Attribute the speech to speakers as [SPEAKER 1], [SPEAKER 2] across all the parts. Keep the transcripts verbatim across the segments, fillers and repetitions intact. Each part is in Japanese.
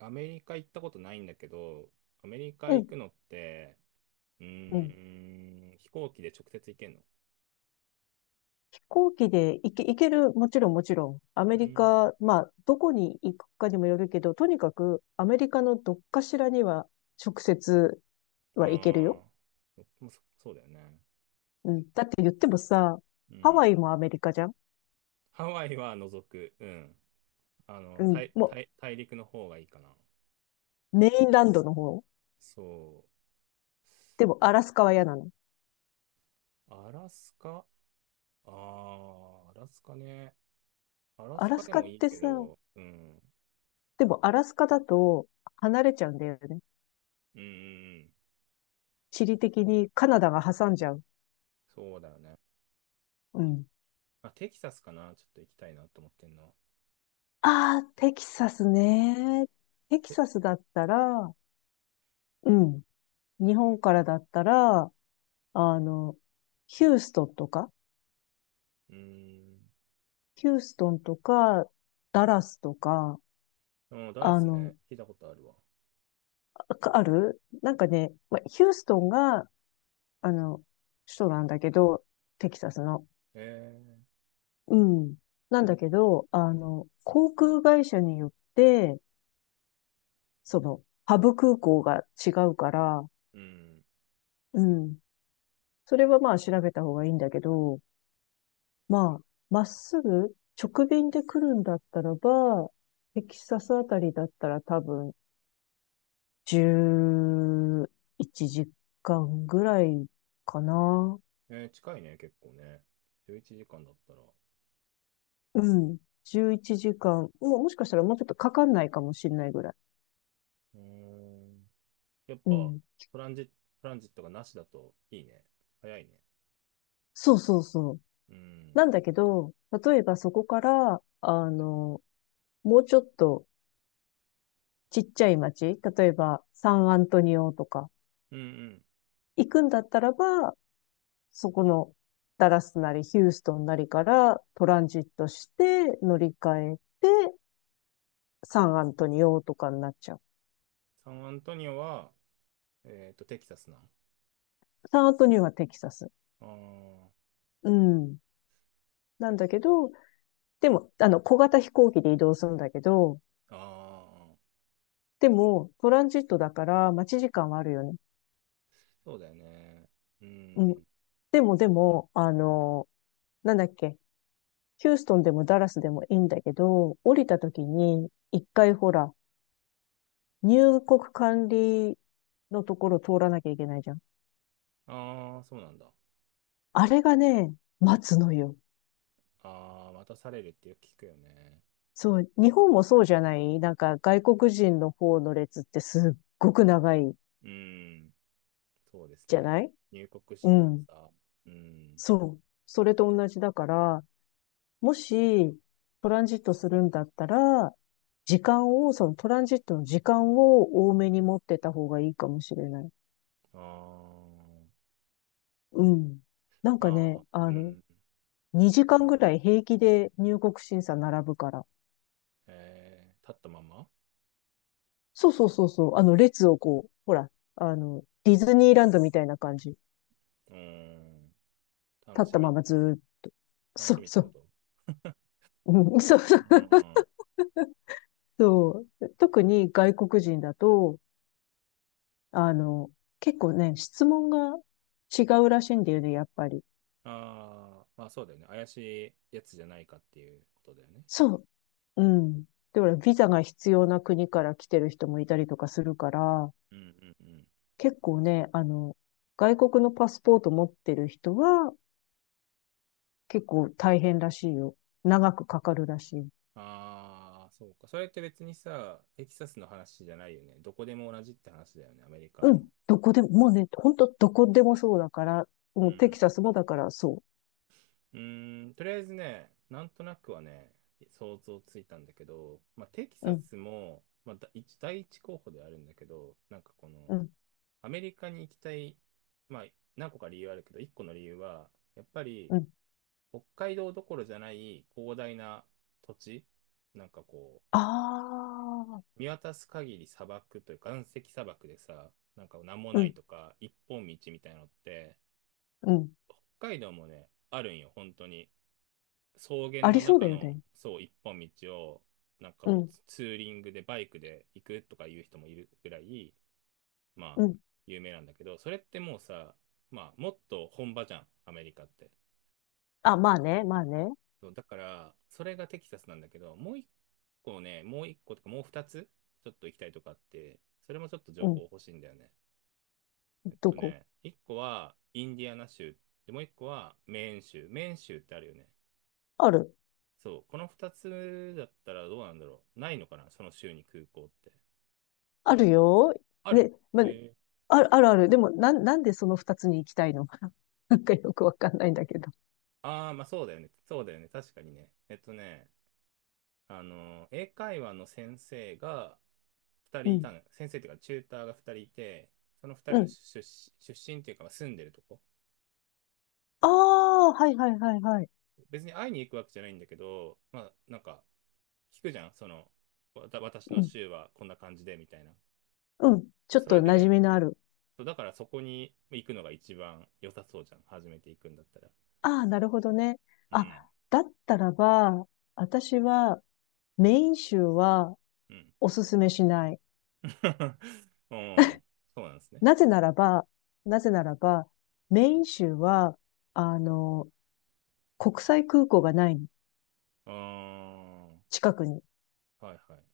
[SPEAKER 1] アメリカ行ったことないんだけど、アメリカ
[SPEAKER 2] う
[SPEAKER 1] 行
[SPEAKER 2] ん。
[SPEAKER 1] くのって、う
[SPEAKER 2] うん
[SPEAKER 1] ーん、飛行機で直接行けんの。
[SPEAKER 2] 飛行機で行け、行ける、もちろんもちろん。アメ
[SPEAKER 1] う
[SPEAKER 2] リ
[SPEAKER 1] ん。
[SPEAKER 2] カ、まあ、どこに行くかにもよるけど、とにかくアメリカのどっかしらには直接は行けるよ。
[SPEAKER 1] ああ、そもうそそうだよね。
[SPEAKER 2] うん。だって言ってもさ、
[SPEAKER 1] う
[SPEAKER 2] ハ
[SPEAKER 1] ん。
[SPEAKER 2] ワイもアメリカじゃん。
[SPEAKER 1] ハワイは除く。うん。あ
[SPEAKER 2] う
[SPEAKER 1] の、
[SPEAKER 2] ん。
[SPEAKER 1] 大、
[SPEAKER 2] も
[SPEAKER 1] 大、大陸の方がいいかな。
[SPEAKER 2] う、メインランドの方。
[SPEAKER 1] そ
[SPEAKER 2] でも、アラスカは嫌なの。
[SPEAKER 1] う。アラスカ、ああアラスカね。アラ
[SPEAKER 2] ア
[SPEAKER 1] ス
[SPEAKER 2] ラ
[SPEAKER 1] カ
[SPEAKER 2] ス
[SPEAKER 1] で
[SPEAKER 2] カっ
[SPEAKER 1] もいい
[SPEAKER 2] て
[SPEAKER 1] け
[SPEAKER 2] さ、
[SPEAKER 1] ど、うん。
[SPEAKER 2] でもアラスカだと離れちゃうんだよね。
[SPEAKER 1] うん、うんうん、
[SPEAKER 2] 地理的にカナダが挟んじゃう。
[SPEAKER 1] そうだよね。
[SPEAKER 2] うん。
[SPEAKER 1] まあ、テキサスかな。ちょっと行きたいなと思ってんの。
[SPEAKER 2] ああ、テキサスね。テキ
[SPEAKER 1] え、
[SPEAKER 2] サスだったら、うん。日本からだったら、あの、ヒューストンとか、
[SPEAKER 1] うーん。
[SPEAKER 2] ヒューストンとか、ダラスとか、
[SPEAKER 1] うん、ダラ
[SPEAKER 2] あ
[SPEAKER 1] ス
[SPEAKER 2] の、
[SPEAKER 1] ね。聞いたことあるわ。
[SPEAKER 2] あるなんかね、まあ、ヒューストンが、あの、首都なんだけど、テキサスの。
[SPEAKER 1] え
[SPEAKER 2] うん。なんだけど、あの、航空会社によって、その、ハブ空港が違うから、
[SPEAKER 1] ー、うん。
[SPEAKER 2] うん。それはまあ調べた方がいいんだけど、まあ、まっすぐ直便で来るんだったらば、テキサスあたりだったら多分じゅういちじかんぐらいかな。
[SPEAKER 1] えー、近いね、結構ね。じゅういちじかんだったら。
[SPEAKER 2] うん。じゅういちじかん。もうもしかしたらもうちょっとかかんないかもしれないぐらい。
[SPEAKER 1] うーん。やっ
[SPEAKER 2] う
[SPEAKER 1] ぱ、
[SPEAKER 2] ん。
[SPEAKER 1] トランジ、トランジットがなしだといいね。早いね。
[SPEAKER 2] そうそうそう。
[SPEAKER 1] うん。
[SPEAKER 2] なんだけど、例えばそこから、あの、もうちょっとちっちゃい町、例えばサンアントニオとか、
[SPEAKER 1] うんうん。
[SPEAKER 2] 行くんだったらば、そこのダラスなりヒューストンなりからトランジットして乗り換えてサンアントニオとかになっちゃう。
[SPEAKER 1] サンアントニオは、えっと、テキサスな。
[SPEAKER 2] サンアントニオはテキサス。
[SPEAKER 1] あー、
[SPEAKER 2] うん。なんだけど、でも、あの、小型飛行機で移動するんだけど、
[SPEAKER 1] あー、
[SPEAKER 2] でも、トランジットだから待ち時間はあるよね。
[SPEAKER 1] そうだよね。う
[SPEAKER 2] うん。
[SPEAKER 1] ん。
[SPEAKER 2] でも、でも、あの、なんだっけ、ヒューストンでもダラスでもいいんだけど、降りた時に、一回ほら、入国管理のところ通らなきゃいけないじゃん。
[SPEAKER 1] ああ、そうなんだ。あ
[SPEAKER 2] あれがね、待つのよ。
[SPEAKER 1] あ、待たされるってよく聞くよね。
[SPEAKER 2] そう、日本もそうじゃない、なんか外国人の方の列ってすっごく長い
[SPEAKER 1] うん。そうです
[SPEAKER 2] じゃ
[SPEAKER 1] ね。
[SPEAKER 2] ない。
[SPEAKER 1] 入国
[SPEAKER 2] う
[SPEAKER 1] 審
[SPEAKER 2] ん。
[SPEAKER 1] 査。うん。
[SPEAKER 2] そう。それと同じだから、もしトランジットするんだったら、時間を、そのトランジットの時間を多めに持ってた方がいいかもしれない。
[SPEAKER 1] あー
[SPEAKER 2] うん。なんか
[SPEAKER 1] ま
[SPEAKER 2] ね、
[SPEAKER 1] あ
[SPEAKER 2] あ
[SPEAKER 1] ー、う
[SPEAKER 2] の、
[SPEAKER 1] ん。
[SPEAKER 2] にじかんぐらい平気で入国審査並ぶから。
[SPEAKER 1] えー、立ったまま。
[SPEAKER 2] そうそうそうそう。あの、列をこう、ほら、あの、ディズニーランドみたいな感じ。立
[SPEAKER 1] うん。楽
[SPEAKER 2] っ
[SPEAKER 1] し
[SPEAKER 2] た
[SPEAKER 1] み。
[SPEAKER 2] ままずーっと、
[SPEAKER 1] 楽
[SPEAKER 2] そ
[SPEAKER 1] し
[SPEAKER 2] う
[SPEAKER 1] みっ
[SPEAKER 2] そ
[SPEAKER 1] てこ
[SPEAKER 2] う。
[SPEAKER 1] と。
[SPEAKER 2] うん、そうそう。
[SPEAKER 1] うん。
[SPEAKER 2] そう、特に外国人だと、あの、結構ね、質問が違うらしいんだよね、やっぱり。
[SPEAKER 1] ああ、まあそうだよね。怪しいやつじゃないかっていうことだよね。
[SPEAKER 2] そう。うん。で、ほら、ビザが必要な国から来てる人もいたりとかするから、
[SPEAKER 1] うんうんうん。
[SPEAKER 2] 結構ね、あの、外国のパスポート持ってる人は結構大変らしいよ。長くかかるらしい。
[SPEAKER 1] ああ、そうか。それって別にさ、テキサスの話じゃないよね。どこでも同じって話だよね、アメリカ
[SPEAKER 2] う
[SPEAKER 1] の。
[SPEAKER 2] ん。どこでも、もうね、ほんとどこでもそうだから、
[SPEAKER 1] う
[SPEAKER 2] もうテ
[SPEAKER 1] ん。
[SPEAKER 2] キサスもだからそ
[SPEAKER 1] うーん、とりあえずね、なんとなくはね、想像ついたんだけど、まあ、テキ
[SPEAKER 2] う。う
[SPEAKER 1] サ
[SPEAKER 2] ん、
[SPEAKER 1] スも、まあ、だ一第一候補ではあるんだけど、なんかこの、
[SPEAKER 2] うん、
[SPEAKER 1] アメリカに行きたい、まあ、何個か理由あるけど、一個の理由は、やっぱり、
[SPEAKER 2] うん。
[SPEAKER 1] 北海道どころじゃない広大な土地、なんかこ
[SPEAKER 2] ああ、
[SPEAKER 1] う、見渡す限り砂漠というか、岩石砂漠でさ、なんか何も
[SPEAKER 2] う
[SPEAKER 1] ない
[SPEAKER 2] ん、
[SPEAKER 1] とか、一本道みたいなのって、
[SPEAKER 2] うん。
[SPEAKER 1] 北海道もね、あるんよ、本当に。草原
[SPEAKER 2] あ
[SPEAKER 1] の
[SPEAKER 2] りそうだ
[SPEAKER 1] 中
[SPEAKER 2] よ
[SPEAKER 1] の
[SPEAKER 2] ね。
[SPEAKER 1] そう一本道を、なんか
[SPEAKER 2] う
[SPEAKER 1] こう
[SPEAKER 2] ん、
[SPEAKER 1] ツツーリングでバイクで行くとかいう人もいるぐらい、ま
[SPEAKER 2] う
[SPEAKER 1] あ
[SPEAKER 2] ん。
[SPEAKER 1] 有名なんだけど、それってもうさ、まあもっと本場じゃんアメリカって。
[SPEAKER 2] あ、まあね、まあね。
[SPEAKER 1] そうだから、それがテキサスなんだけど、もう一個ねもう一個とかもう二つちょっと行きたいとかあって、それもちょっと情
[SPEAKER 2] う
[SPEAKER 1] 報
[SPEAKER 2] ん。
[SPEAKER 1] 欲しいんだよね。えっ
[SPEAKER 2] ど
[SPEAKER 1] と
[SPEAKER 2] こ
[SPEAKER 1] ね、一個はインディアナ州で、もう一個はメーン州。メーン州ってあるよね。
[SPEAKER 2] ある
[SPEAKER 1] そう、このふたつだったらどうなんだろう。ないのかな、その州に空港って。
[SPEAKER 2] あるよ。
[SPEAKER 1] ある。
[SPEAKER 2] ね、まあね、
[SPEAKER 1] え
[SPEAKER 2] ある、あるある。でも、なん、なんでその二つに行きたいの？ なんかよくわかんないんだけど。
[SPEAKER 1] ー、ああ、まあそうだよね。そうだよね。確かにね。えっとね、あの、英会話の先生が2
[SPEAKER 2] う
[SPEAKER 1] 人いた
[SPEAKER 2] ん、
[SPEAKER 1] の。先生っていうか、チューターがふたりいて、その2
[SPEAKER 2] う
[SPEAKER 1] 人の
[SPEAKER 2] ん。
[SPEAKER 1] 出出出身っていうか、まあ住んでるとこ。
[SPEAKER 2] ああ、はいはいはいはい。
[SPEAKER 1] 別に会いに行くわけじゃないんだけど、まあなんか、聞くじゃん。その、わた私
[SPEAKER 2] う
[SPEAKER 1] の
[SPEAKER 2] ん、
[SPEAKER 1] 州はこんな感じで、みたいな。
[SPEAKER 2] うん。
[SPEAKER 1] そう
[SPEAKER 2] ちょっ
[SPEAKER 1] それ
[SPEAKER 2] と馴染
[SPEAKER 1] で、
[SPEAKER 2] みのある。
[SPEAKER 1] そうだからそこに行くのが一番良さそうじゃん。初めて行くんだったら。
[SPEAKER 2] ああ、なるほどね。
[SPEAKER 1] う
[SPEAKER 2] あ、
[SPEAKER 1] ん。
[SPEAKER 2] だったらば、私はメイン州は
[SPEAKER 1] うん。
[SPEAKER 2] おすすめしない。
[SPEAKER 1] うん。そうなんですね。
[SPEAKER 2] なぜならば、なぜならば、メイン州は、あの、国際空港がないの、
[SPEAKER 1] ああ、
[SPEAKER 2] 近くに。
[SPEAKER 1] はいはい。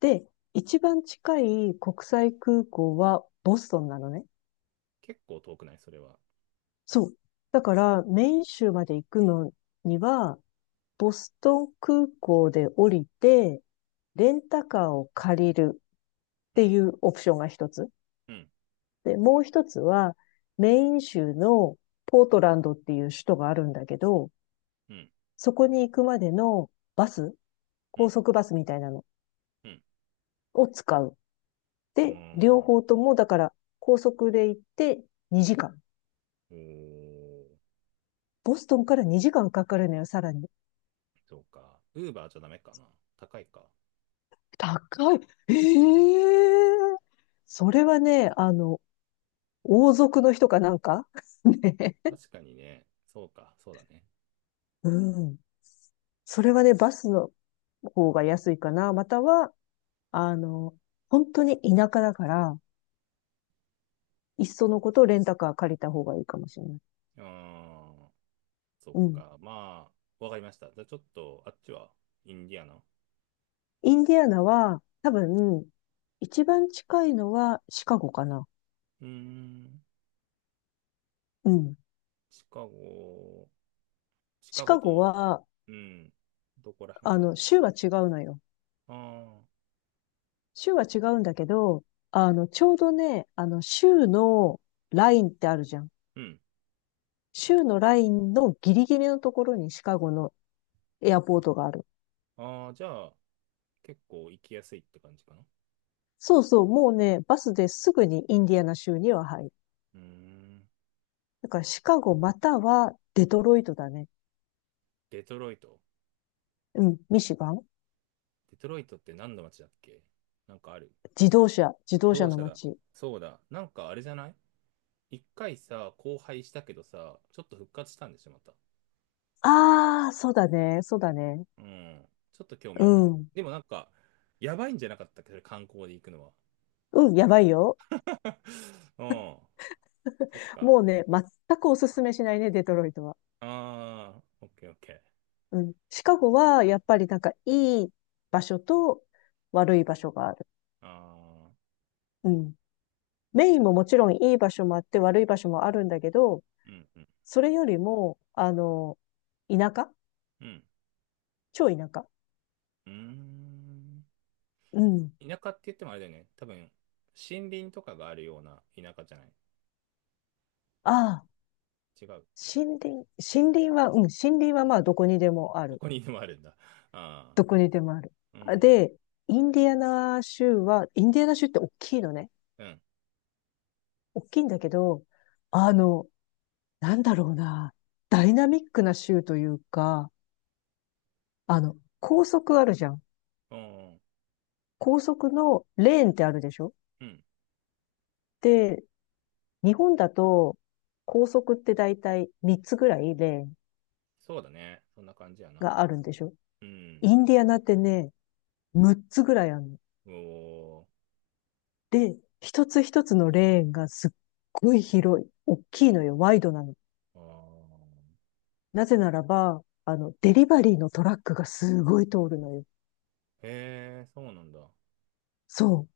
[SPEAKER 2] で、一番近い国際空港はボストンなのね。
[SPEAKER 1] 結構遠くない、それは。
[SPEAKER 2] そう。だから、メイン州まで行くのには、ボストン空港で降りて、レンタカーを借りるっ
[SPEAKER 1] う
[SPEAKER 2] て
[SPEAKER 1] ん。
[SPEAKER 2] いうオプションが一つ。
[SPEAKER 1] うん。
[SPEAKER 2] で、もう一つは、メイン州のポートランドっていう首都があるんだけど、
[SPEAKER 1] うん。
[SPEAKER 2] そこに行くまでのバス、
[SPEAKER 1] う
[SPEAKER 2] 高
[SPEAKER 1] ん。
[SPEAKER 2] 速バスみたいなの
[SPEAKER 1] うん。
[SPEAKER 2] を使う。
[SPEAKER 1] う
[SPEAKER 2] で、両
[SPEAKER 1] ん。
[SPEAKER 2] 方とも、だから、高速で行ってにじかん。
[SPEAKER 1] おー、
[SPEAKER 2] ボストンからにじかんかかるのよ、さらに。
[SPEAKER 1] そうか。ウーバーじゃダメかな。高いか。
[SPEAKER 2] 高い。ええそれはね、あの、王族の人かなんか ね。
[SPEAKER 1] 確かにね。そうか。そうだね。
[SPEAKER 2] うん。それはね、バスの方が安いかな。または、あの、本当に田舎だから、いっそのことレンタカー借りた方がいいかもしれない。
[SPEAKER 1] ああ、そっ
[SPEAKER 2] うん。
[SPEAKER 1] か。まあ、わかりました。じゃあちょっと、あっちは、インディアナ。う
[SPEAKER 2] インディアナは、多分、一番近いのはシカゴかな。
[SPEAKER 1] ーん。
[SPEAKER 2] うん。
[SPEAKER 1] シカゴ、シ
[SPEAKER 2] シ
[SPEAKER 1] カゴ
[SPEAKER 2] カゴ
[SPEAKER 1] と、
[SPEAKER 2] は、
[SPEAKER 1] うん。どこら辺
[SPEAKER 2] あ
[SPEAKER 1] だろ
[SPEAKER 2] の、州は違うのよ。
[SPEAKER 1] う。ああ。
[SPEAKER 2] 週は違うんだけど、あの、ちょうどね、あの、週のラインってあるじゃん。
[SPEAKER 1] うん。
[SPEAKER 2] 週のラインのギリギリのところにシカゴのエアポートがある。
[SPEAKER 1] ああ、じゃあ、結構行きやすいって感じかな。
[SPEAKER 2] そうそう、もうね、バスですぐにインディアナ州には入る。
[SPEAKER 1] うーん。
[SPEAKER 2] だからシカゴまたはデトロイトだね。
[SPEAKER 1] デトロイト。
[SPEAKER 2] うん、ミシガン。
[SPEAKER 1] デトロイトって何の街だっけ、なんかある。
[SPEAKER 2] 自動車、自動車
[SPEAKER 1] 同
[SPEAKER 2] の
[SPEAKER 1] 社だ。
[SPEAKER 2] 街。
[SPEAKER 1] そうだ。なんかあれじゃない、一回さ、荒廃したけどさ、ちょっと復活したんでしょ、また。
[SPEAKER 2] ああ、そうだね、そうだね。
[SPEAKER 1] うん。ちょっと興味
[SPEAKER 2] う
[SPEAKER 1] あるな。
[SPEAKER 2] ん。
[SPEAKER 1] でもなんか、やばいんじゃなかったっけど、それ観光で行くのは。
[SPEAKER 2] うん、やばいよ。
[SPEAKER 1] うん。そっか。
[SPEAKER 2] もうね、全くおすすめしないね、デトロイトは。
[SPEAKER 1] ああ、オッケーオッケー。
[SPEAKER 2] うん。シカゴは、やっぱりなんか、いい場所と悪い場所がある。
[SPEAKER 1] ああ、
[SPEAKER 2] うん。メインももちろんいい場所もあって悪い場所もあるんだけど、
[SPEAKER 1] うんうん。
[SPEAKER 2] それよりも、あの、田舎、
[SPEAKER 1] うん。
[SPEAKER 2] 超田舎。
[SPEAKER 1] うーん。
[SPEAKER 2] うん。
[SPEAKER 1] 田舎って言ってもあれだよね。多分、森林とかがあるような田舎じゃない。
[SPEAKER 2] ああ、
[SPEAKER 1] ち違う。
[SPEAKER 2] 森林、森林は、うん、森林はまあどこにでもあ
[SPEAKER 1] ど
[SPEAKER 2] る。
[SPEAKER 1] こにでもあるんだ。ああ、
[SPEAKER 2] どこにでもある。
[SPEAKER 1] う
[SPEAKER 2] あ
[SPEAKER 1] ん、
[SPEAKER 2] で、インディアナ州は、インディアナ州って大きいのね。
[SPEAKER 1] うん、
[SPEAKER 2] 大きいんだけど、あの、なんだろうな、ダイナミックな州というか、あの、高速あるじゃん。
[SPEAKER 1] うん、
[SPEAKER 2] 高速のレーンってあるでしょ？
[SPEAKER 1] うん。
[SPEAKER 2] で、日本だと高速ってだいたいみっつぐらいレーン
[SPEAKER 1] そうだね。そんな感じやな。
[SPEAKER 2] があるんでしょ？
[SPEAKER 1] うん。
[SPEAKER 2] インディアナってね、むっつぐらいあるの。
[SPEAKER 1] おー、
[SPEAKER 2] で、一つ一つのレーンがすっごい広い。大きいのよ。ワイドなの。
[SPEAKER 1] あ
[SPEAKER 2] なぜならば、あの、デリバリーのトラックがすごい通るのよ。
[SPEAKER 1] ーへえ、そうなんだ。
[SPEAKER 2] そう。